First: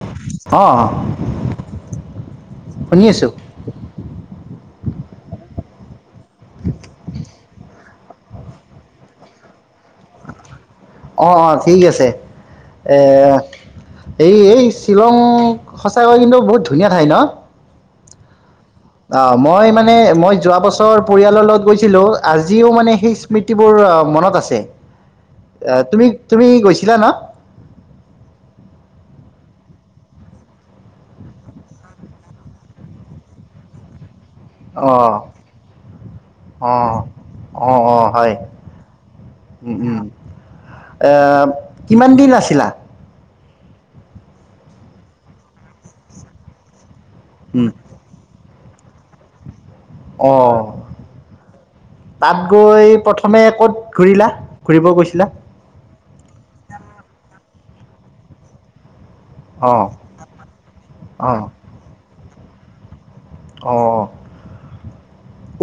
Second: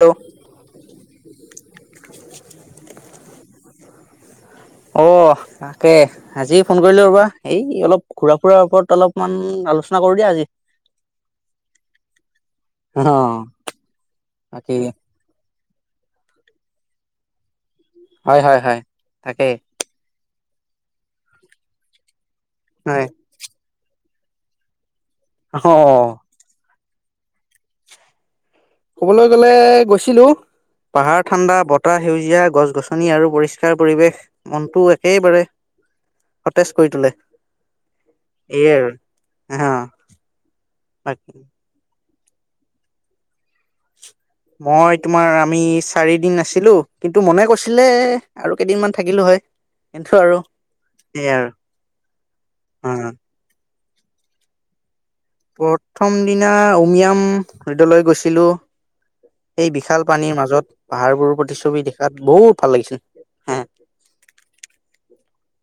Hello অ শুনি আছো। অ তাকে আজি ফোন কৰিলো ৰ'বা এই অলপ ঘুৰা-ফুুৰাৰ ওপৰত অলপমান আলোচনা কৰো দিয়া আজি। অ অ ঠিক আছে, এ অ' এই এই বাকী শ্বিলং সঁচাকৈ কিন্তু বহুত ধুনীয়া ঠাই ন? হয়, হয়, হয়। অ তাকেই মই মানে মই যোৱা বছৰ পৰিয়ালৰ লগত গৈছিলো, আজিও মানে হয় সেই স্মৃতিবোৰ মনত আছে, তুমি অ' তুমি গৈছিলা না? ক'বলৈ গ'লে গৈছিলো। পাহাৰ ঠাণ্ডা, বতাহ সেউজীয়া, গছ-গছনি আৰু পৰিষ্কাৰ পৰিৱেশ মনটো একেবাৰে সতেজ অ, কৰি তোলে অ অ হয়, এইয়ে আৰু হা উম উম। এ বাকী কিমান দিন আছিলা? মই তোমাৰ আমি চাৰিদিন আাছিলো, কিন্তু মনে উম, কৈছিলে আৰু কেইদিনমান থাকিলো হয়। কিন্তু অ আৰু সেইয়াই আৰু তাত গৈ অ' প্ৰথমে ক'ত ঘূৰিলা? ঘুৰিব গৈছিলা? প্ৰথম দিনা উমিয়াম হৃদলৈ গৈছিলো। সেই অঁ বিশাল পানীৰ মাজত, পাহাৰবোৰৰ অঁ প্ৰতিছবি দেখাত বহুত ভাল লাগিছিল। হ অ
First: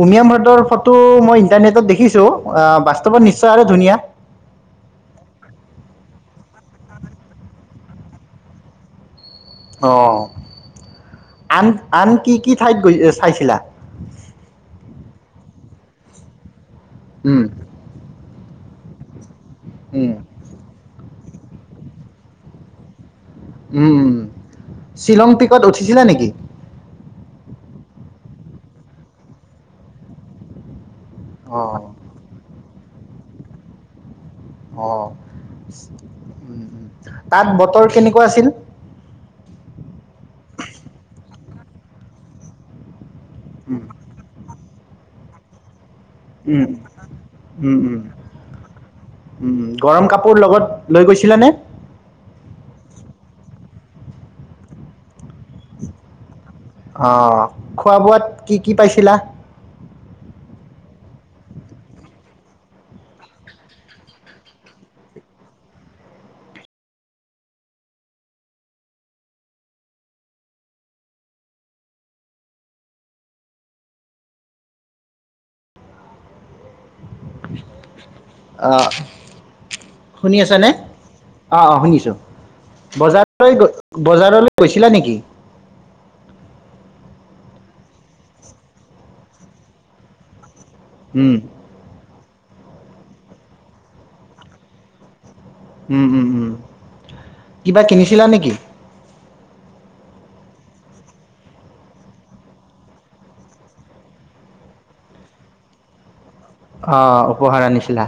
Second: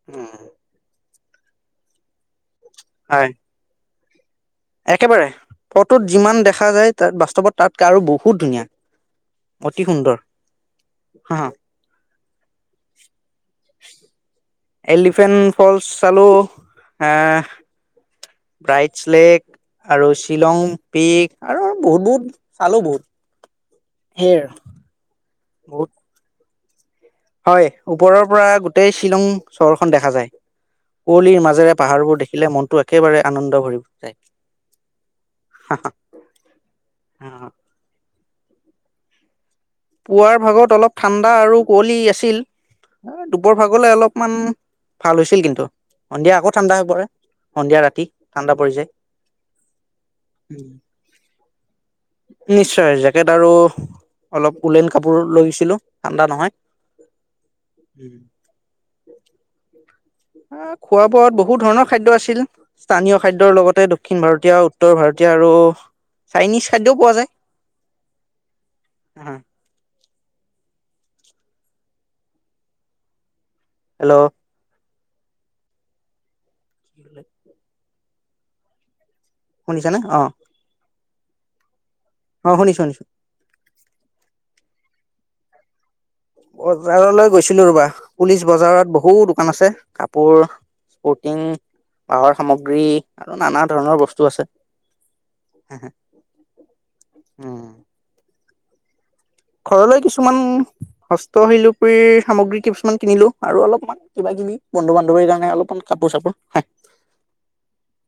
উমিয়া হ্ৰদৰ ফটো মই ইণ্টাৰনেটত দেখিছোঁ। আ বাস্তৱত হয় নিশ্চয় আৰু ধুনীয়া? একেবাৰে, ফটোত যিমান দেখা যায়, তাত বাস্তৱত তাতৈ আৰু বহুত ধুনীয়া। অতি অ সুন্দৰ হা আন আন কি কি ঠাইত গৈ চাইছিলা? এলিফেণ্ট ফলচ চালো উম আহ ব্ৰাইট ছেলেক উম আৰু- শ্বিলং, পিক আৰু বহুত-বহুত চালোঁ বহুত। উম-উম। সেই শ্বিলং পিকট বহুত উঠিছিলে নেকি? হয়, ওপৰৰ পৰা গোটেই শ্বিলং চহৰখন দেখা যায়। কুঁৱলীৰ মাজেৰে অঁ পাহাৰবোৰ দেখিলে মনটো একেবাৰে আনন্দ ভৰি যায়। অ', যায় তা'ত বতৰ কেনেকুৱা আছিল? পুৱাৰ ভাগত অলপ ঠাণ্ডা আৰু কুৱলি আছিল, আ' দুপৰ উম ভাগলে অলপ- অলপমান ভাল হৈছিল কিন্তু। সন্ধিয়া আকৌ উম ঠাণ্ডা হৈ পৰে, উম উম সন্ধিয়া উম, ৰাতি ঠাণ্ডা পৰি যায়। উম, গৰম কাপোৰ লগত লৈ গৈছিলা নে? নিশ্চয়, জেকেট আৰু অলপ উলেন কাপোৰ লৈ গৈছিলো। ঠাণ্ডা নহয়। অ', উম। খোৱা-বোৱাত কি কি পাইছিলা? আ' খোৱা-বোৱাত বহুত ধৰণৰ খাদ্য আছিল। স্থানীয় খাদ্যৰ লগতে, দক্ষিণ ভাৰতীয়, উত্তৰ ভাৰতীয় আৰু- চাইনিজ খাদ্যও পোৱা যায়, অ'। হেল্ল'। [unintelligible] অঁ', শুনিছানে অ শুনি আছ নে? অঁ', -অঁ', শুনিছোঁ। অ', শুনিছো-শুনিছো। [unintelligible] বজাৰলৈ গৈছিলা নেকি? বজাৰলৈ গৈছিলো ৰ'বা পুলিচ বজাৰত বহুত দোকান আছে কাপোৰ- উম স্পৰ্টিং, বাঁহৰ সামগ্ৰী আৰু নানা ধৰণৰ বস্তু আছে। উম'-হুম-হুম। উম। কিবা কিনিছিলা নেকি? ঘৰলৈ কিছুমান হস্ত শিলুপৰি সামগ্ৰী কিছুমান কিনিলো আৰু অলপমান- কিবা-কিবি বন্ধু-বান্ধৱীৰ কাৰণে অলপমান কাপোৰ-চাপোৰ হয়। অ', উপহাৰ আনিছিলা।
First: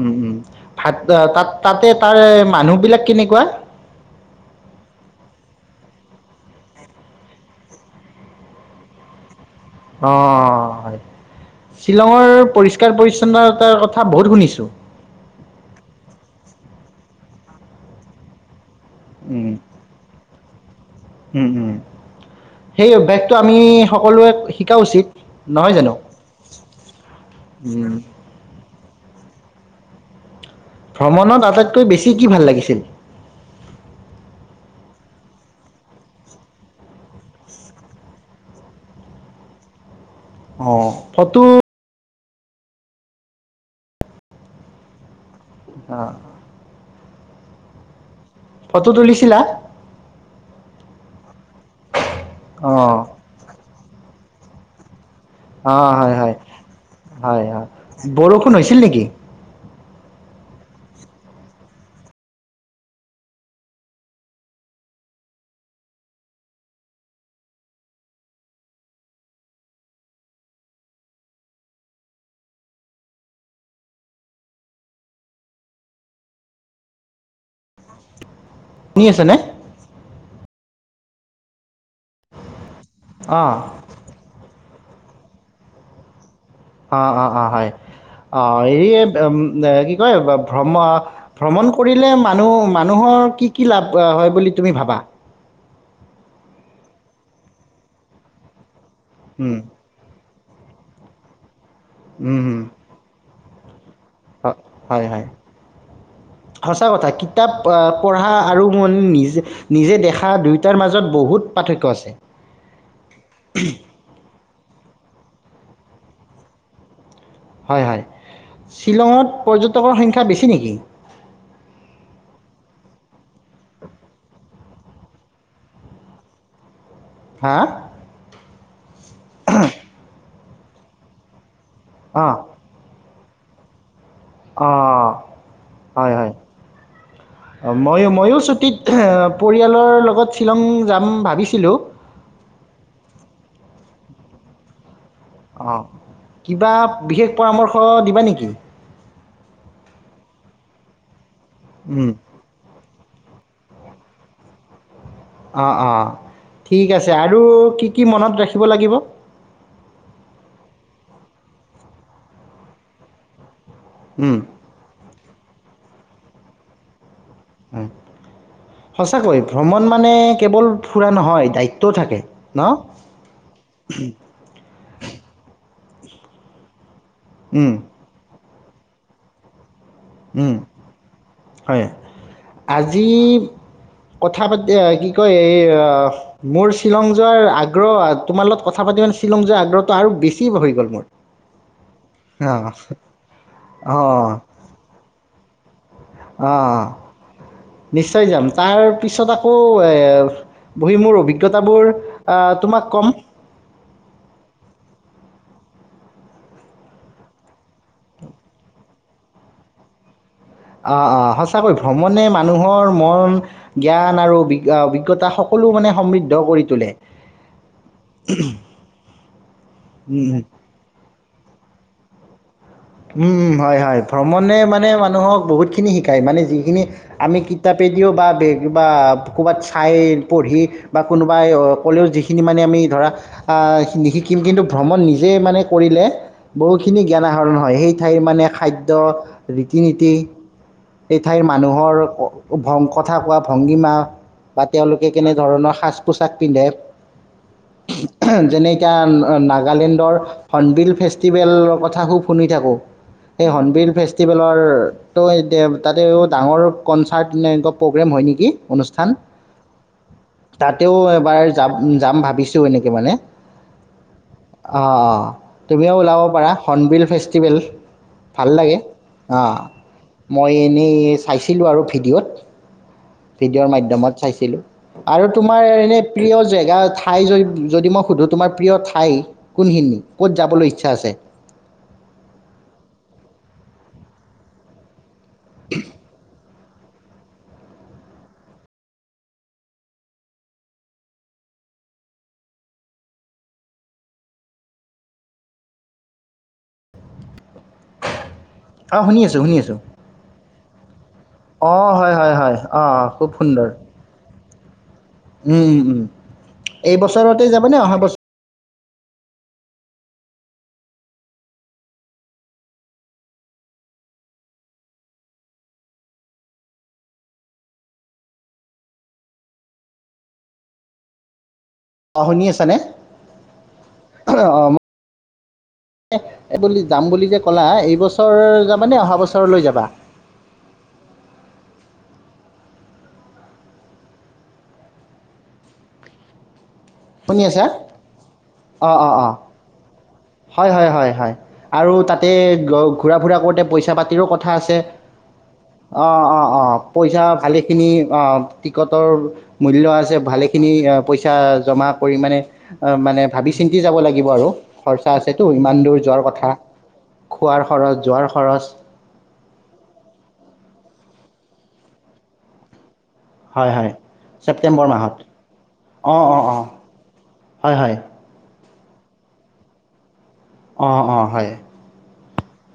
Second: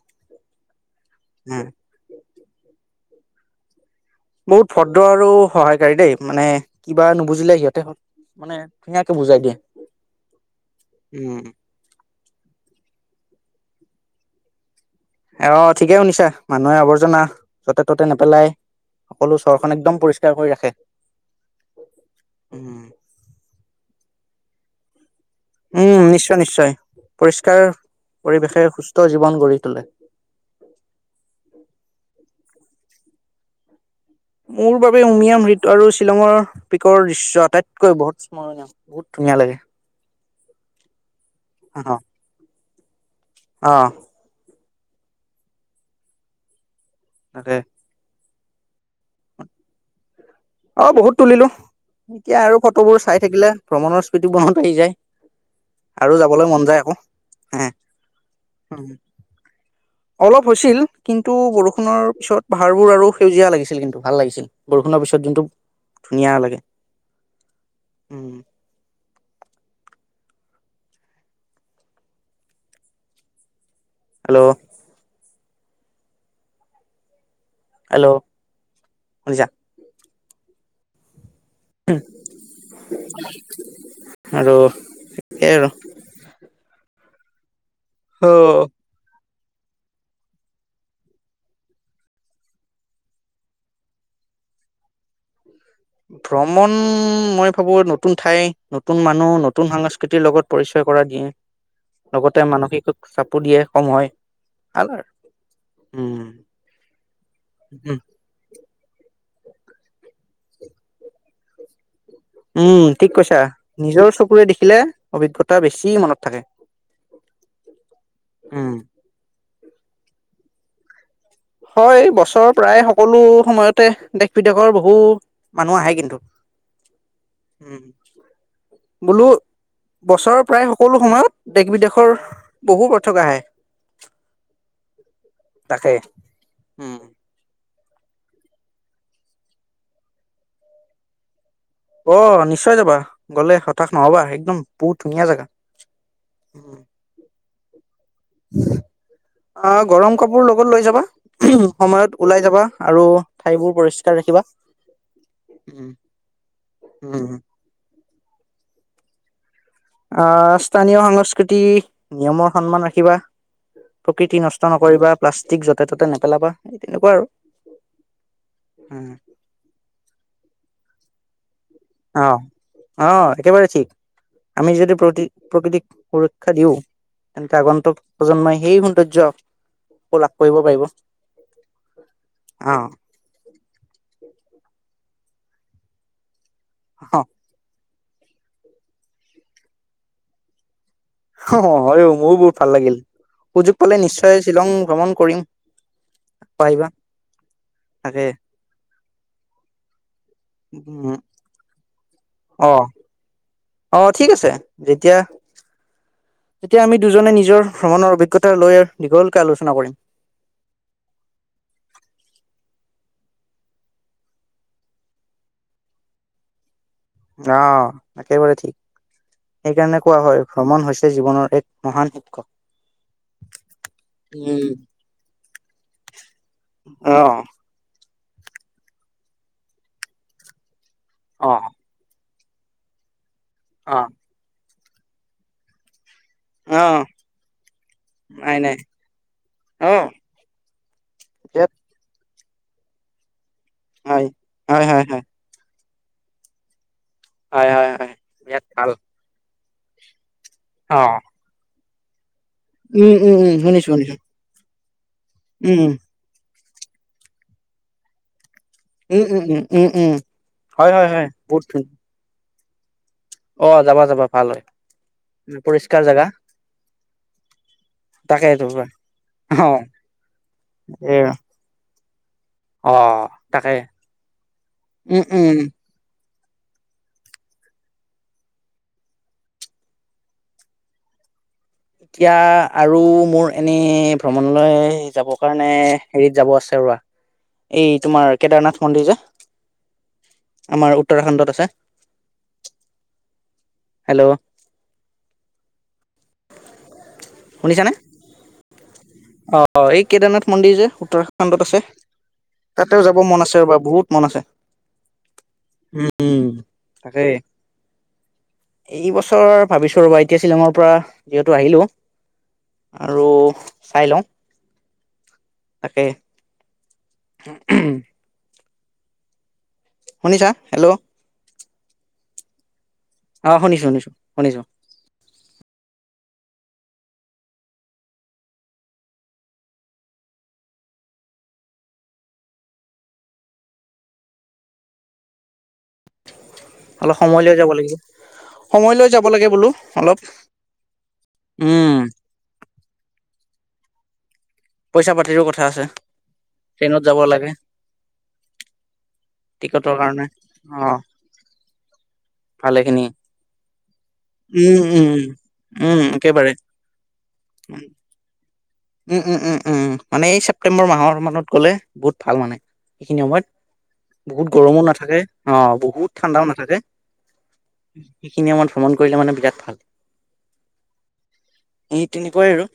উম-উম, ভাত তা'ত তা'তেই- তাৰে মানুহবিলাক কেনেকুৱা? বহুত ভদ্ৰ আৰু সহায়কাৰী দেই, মানে কিবা নুবুজিলে সিহঁতে মানে ধুনীয়াকে বুজাই দিয়ে। অঁ', -অঁহ', হয়। উম। শ্বিলংৰ পৰিষ্কাৰ-পৰিচ্ছন্নতাৰ কথা বহুত শুনিছো। অ', -অ', ঠিকে শুনিছা, মানুহে আৱৰ্জনা য'তে-ত'তে নেপেলাই সকলো চহৰখন একদম পৰি- স্কাৰ কৰি ৰাখে। উম-উম। উম। সেই অভ্যাসটো আমি সকলোৱে শিকা উচিত। নহয় জানো? উমঁ, নিশ্চয়-নিশ্চয়, পৰিষ্কাৰ উম। পৰিৱেশে সুস্থ জীৱন গঢ়ি তোলে। ভ্ৰমণত আটাইতকৈ বেছি কি ভাল লাগিছে? মোৰ বাবে উমিয়াম হৃদ আৰু শ্বিলঙৰ পিকৰ দৃশ্য আটাইতকৈ বহুত স্মৰণীয়। বহুত ধুনীয়া লাগে। অঁ', ফটো [inaudible] অ',। অ',। তাকে। ফটো তুলিছিলা? অ' বহুত তুলিলো, এতিয়া আৰু ফটোবোৰ অ' চাই থাকিলে ভ্ৰমণৰ স্মৃতি মনত আহি যায়। আৰু অ'হয়, হয়, যাবলৈ মন যায় আকৌ হয়, হে হয়, বৰষুণ হৈছিল নেকি? অলপ হৈছিল কিন্তু বৰষুণৰ পিছত পাহাৰবোৰ আৰু সেউজীয়া লাগিছিল কিন্তু ভাল লাগিছিল। বৰষুণৰ পিছত কিন্তু ধুনীয়া লাগে উম, এল্ল' এল' শুনি আছে নে? অ'। আৰু সেই আৰু অ'অ'অ'হয় অ' [unintelligible] কি কয় ভ্ৰম ভ্ৰমণ কৰিলে মানুহ-মানুহৰ কি, কি লাভ হয় বুলি তুমি ভাবা? ভ্ৰমণ মই ভাবো নতুন ঠাই, নতুন মানুহ, উম, নতুন সাংস্কৃতিৰ লগত পৰিচয় কৰাই দিয়ে উম, লগতে হুম। মানসিক চাপো দিয়ে কম হয়। ভাল হয়, আৰু হয়। উম সঁচা কথা কিতাপ অ' উম পঢ়া আৰু [unintelligible] নিজে- নিজে দেখা দুয়োটাৰ মাজত বহুত পাৰ্থক্য আছে। উম, ঠিক কৈছা নিজৰ চকুৰে দেখিলে অভিজ্ঞতা বেছি মনত থাকে। হয়, হয় উম শ্বিলঙত পৰ্যটকৰ সংখ্যা বেছি নেকি? হয় বছৰৰ প্ৰায় সকলো সময়তে দেশ- বিদেশৰ বহু মানুহ আহে কিন্তু। হা [inaudible] উম, বোলো বছৰৰ প্ৰায় সকলো সময়ত দেশ- বিদেশ শৰ অঁ বহু পঠক আহে। তাকে অ'হয়, হয়। উম, অ' মইয়ো-মইয়ো ছুটীত পৰিয়ালৰ লগত শ্বিলং যাম ভাবিছিলোঁ অ' নিশ্চয় যাবা গ'লে হতাশ ন'হবা একদম বহুত ধুনীয়া জাগা। অ' কিবা বিশেষ পৰামৰ্শ দিবা নেকি? অ'গৰম কাপোৰ লগত লৈ যাবা সময়ত ওলাই যাবা। আৰু ঠাইবোৰ পৰিষ্কাৰ ৰাখিবা। উম অ'অ' ঠিক আছে উম আৰু কি, কি মনত ৰাখিব লাগিব? অ'স্থানীয় সংস্কৃতি নিয়মৰ সন্মান ৰাখিবা উম, প্ৰকৃতি নষ্ট নষ্ট নকৰিবা প্লাষ্টিক য'তে-ত'তে নেপেলাবা এই তেনেকুৱা আৰু হুম সঁচাকৈ ভ্ৰমণ মানে কেৱল ফুৰা নহয় দায়িত অ' অ'একেবাৰে ঠিক। আমি যদি প্ৰতি প্ৰকৃতিক সুৰক্ষা দিওঁ তেন্তে উম, আগন্তুক প্ৰজন্মই হেই সৌন্দয্য উম, হয় অ আজি কথা পাতি অ' কি কয় এই অ' মোৰ শ্বিলং যোৱাৰ আগ আগ্ৰহ আ তোমাৰ লগত কথা পাতি মানে শ্বিলং যোৱা আগ্ৰহটো আৰু বেছি হৈ গ'ল মোৰ। [unintelligible] হয়ওঁ মোৰো বহুত অঁ ভাল লাগিল সুযোগ পালে অঁ নিশ্চয় শ্বিলং ভ্ৰমণ কৰিম অ' অ' আহিবা অ' তাকে নিশ্চয় যাম তাৰ পিছত আকৌ এ বহি উম মোৰ অভিগ অভিজ্ঞতাবোৰ অ অ'তোমাক ক'ম। অ' ঠিক আছে যেতিয়া তেতিয়া আমি দুজনে নিজৰ ভ্ৰমণৰ অভিজ্ঞতা লৈ দীঘলকে আলোচনা কৰিম। অ'অ' সঁচাকৈ ভ্ৰমণে মানুহৰ মন জ্ঞান আৰু অভি-অভিজ্ঞতা সকলো মানে সমৃদ্ধ কৰি তোলে। অ'একেবাৰে ঠিক সেইকাৰণে কোৱা উম, উম। হয় ভ্ৰমণ হৈছে জীৱনৰ এক মহান উৎস। উম উম হয় হয় ভ্ৰমণে মানে মানুহক বহুতখিনি শিকায় মানে যিখিনি আমি অ', কি তা পিদিও বা বেগ বা ক'ৰবাত চাই পঢ়ি বা কোনোবাই অ ক'লেও যিখিনি মানে আমি ধৰা আ অ', নিশিকিম কিন্তু ভ্ৰমণ নিজে মানে কৰিলে। বহুখিনি অ', জ্ঞান আহৰণ হয় সেই ঠাইৰ মানে নাই নাই খাদ্য ৰীতি অ', নীতি। [inaudible] এই ঠাইৰ বিৰাট মানুহৰ ভঙ্গ কথা কোৱা। ভংগীমা হয়। বা হয়, হয়, তেওঁলোকে হয়, কেনেধৰণৰ সাজ পোছাক পিন্ধে। হয়, হয়, হয়, বিৰাট যেনে ভাল এতিয়া নাগালেণ্ডৰ হ অ', ফেষ্টি ৱেল কথা হুব শুনি থাকো উম, উম, সেই উম, শুনিছো সনবিল শুনিছো ফেষ্টি লৰ ত এতিয়া উম, তাতে ডাঙৰ কনচাৰ্ট এনেকুৱা প্ৰগ্ৰেম হয় নেকি। অনুষ্ঠান উম, উম, উম, উম, উম, হয়, তাতেও হয়, হয়, এবাৰ বহুত যাম ধুন যাম ভাবিছো এনেকে মানে। অ', যাবা যাবা ভাল হয়। অ তুমিও পৰিষ্কাৰ ওলাব জেগা পাৰা হণবিল ফেষ্টিভেল। ভাল তাকেইতো লাগে অঁ অ', মই এনেই এ চাইছিলোঁ আৰু ভিডিঅ'ত। অ', ভিডিঅ'ৰ তাকে মাধ্যমত চাইছিলো উম, আৰু উম, তোমাৰ এনে প্ৰিয় জেগা ঠাই য যদি মই সুধো তোমাৰ প্ৰিয় ঠাই। কোনখিনি ক'ত যাবলৈ ইচ্ছা আছে? এতিয়া আৰু মোৰ এনেই ভ্ৰমণলৈ যাব কাৰণে হেৰিৰিত যাব আছে ৰবা। এই তোমাৰ কেদাৰনাথ মন্দিৰ যে, আমাৰ উত্তৰাখণ্ডত আছে। হেল্ল' শুনিছানে? অঁ শুনি আছোঁ শুনি অ আছোঁ এই কেদাৰনাথ মন্দিৰ যে উত্তৰা খান্দত আছে অঁ হয় হয় হয় অঁ তাতেও অঁ যাব খুব মন আছে সুন্দৰ ৰবা বহুত মন আছে। উম উম এই তাকে বছৰতে যাব নে অহা বছ এই বছৰ ভাবিছো ৰ'বা এতিয়া শ্বিলঙৰ পৰা যিহেতু আহিলো। আৰু চাই লওঁ তাকে। [unintelligible] শুনিছা হেল্ল'? অ শুনি আছা নে? অ শুনিছো শুনিছো শুনিছো। এ বুলি যাম বুলি যে ক'লা এইবছৰ যাবানে অহা বছৰলৈ যাবা? অলপ সময় শুনি লৈ আছা যাব লাগিব অঁ সময় লৈ অঁ যাব অঁ লাগে বোলো অলপ। হয়, হয়, হয়, হয় আৰু উম তাতে ঘূৰা, ফুৰা কৰোঁতে পইচা পাতিৰো কথা আছে। পইচা পাতিৰো কথা আছে অ, অ, অ ট্ৰেইনত যাব পইচা লাগে ভালেখিনি অ টিকটৰ মূল্য টিকটৰ আছে কাৰণে ভালেখিনি অ পইচা জমা কৰি মানে ভালেখিনি মানে ভাবি চিন্তি যাব লাগিব আৰু। উম খৰচা উম আছেতো ইমান দূৰ উম যোৱাৰ একেবাৰে কথা খোৱাৰ খৰচ যোৱাৰ খৰচ। উম, উম, উম, উম, মানে এই ছেপ্টেম্বৰ মাহৰ মানত গ'লে বহুত ভাল মানে হেখিনি সময়ত। হয় হয় বহুত গৰমো ছেপ্টেম্বৰ মাহত নাথাকে অ বহুত অঁ অঁ ঠাণ্ডাও অঁ নাথাকে। হয় হয় সেইখিনি আমাৰ ভ্ৰমণ কৰিলে মানে বিৰাট ভাল। অঁ, অঁ হয়। ই তেনেকুৱাই আৰু।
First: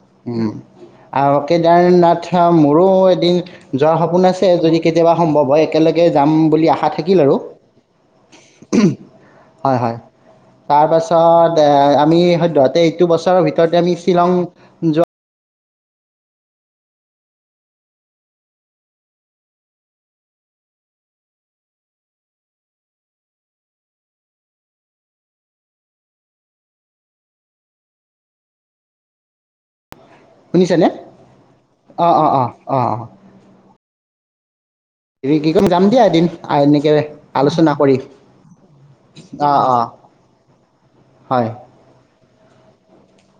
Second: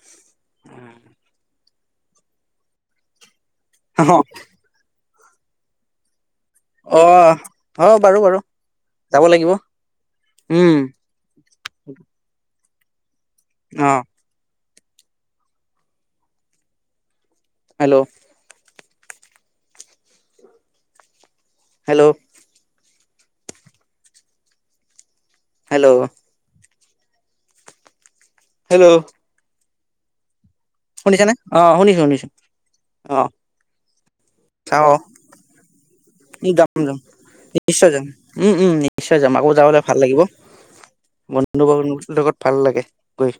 আৰু কেদাৰনাথ মোৰো এদিন যোৱাৰ অ', সপোন আছে যদি কেতিয়াবা সম্ভৱ হয়, একেল গে জাম বুলি আশা থাকিল অ', আৰু অ', বাৰু বাৰু যাব লাগিব হয় হয়। উম,। ছত [inaudible] আমি সদ্যহতে এইটো বছৰ ভিতৰতে আমি অ'। শ্বিলং যোৱ হেল্ল'অ হেল্ল'অ হেল্ল' হেল্ল' শুনিছেনে? শুনিছা নে অ শুনিছোঁ, অ' অ' শুনিছোঁ অ' অ। হেৰি কি কয় দিয়া এদিন যাম আ, এনেকে যাম আলোচনা নিশ্চয় কৰি যাম, উম, উম নিশ্চয় যাম আকৌ অ' যাবলে অ' ভাল লাগিব। হয় বন্ধু বান্ধৱুৰ লগত ভাল লাগে গৈ।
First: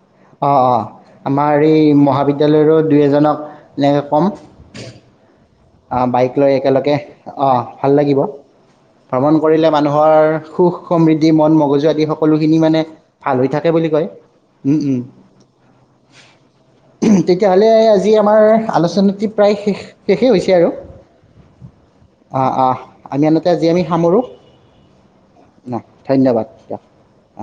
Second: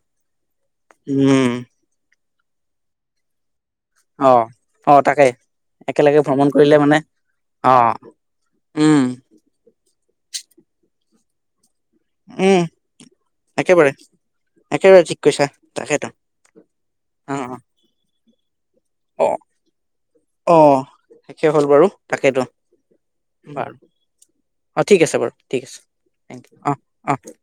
অ অ উম, আমাৰ এই মহাবিদায়ালয়ৰো দুই এজনক অ অ তাকেই। অ বাইক লৈ একেলগে অ ভাল লাগিব উম ভ্ৰমণ কৰিলে মানুহৰ সুখ সমৃদ্ধি মন মগজু একদম সকলোখিনি উম মানে ভাল হৈ থাকে একেবাৰে বুলি কয় উম, উম। একেবাৰে ঠিক কৈছা তাকেতো অ তেতিয়াহ'লে আজি আমাৰ আলোচনীটি প্ৰায় শেষ শেষেই হৈছে আৰু। শেষেই হ'ল বাৰু তাকেইতো আহ আহ আমি আনহাতে আজি বাৰু। আমি সামৰোঁ অঁ ঠিক আছে, বাৰু ঠিক ন আছে ধন্যবাদ অ অঁ। দিয়ক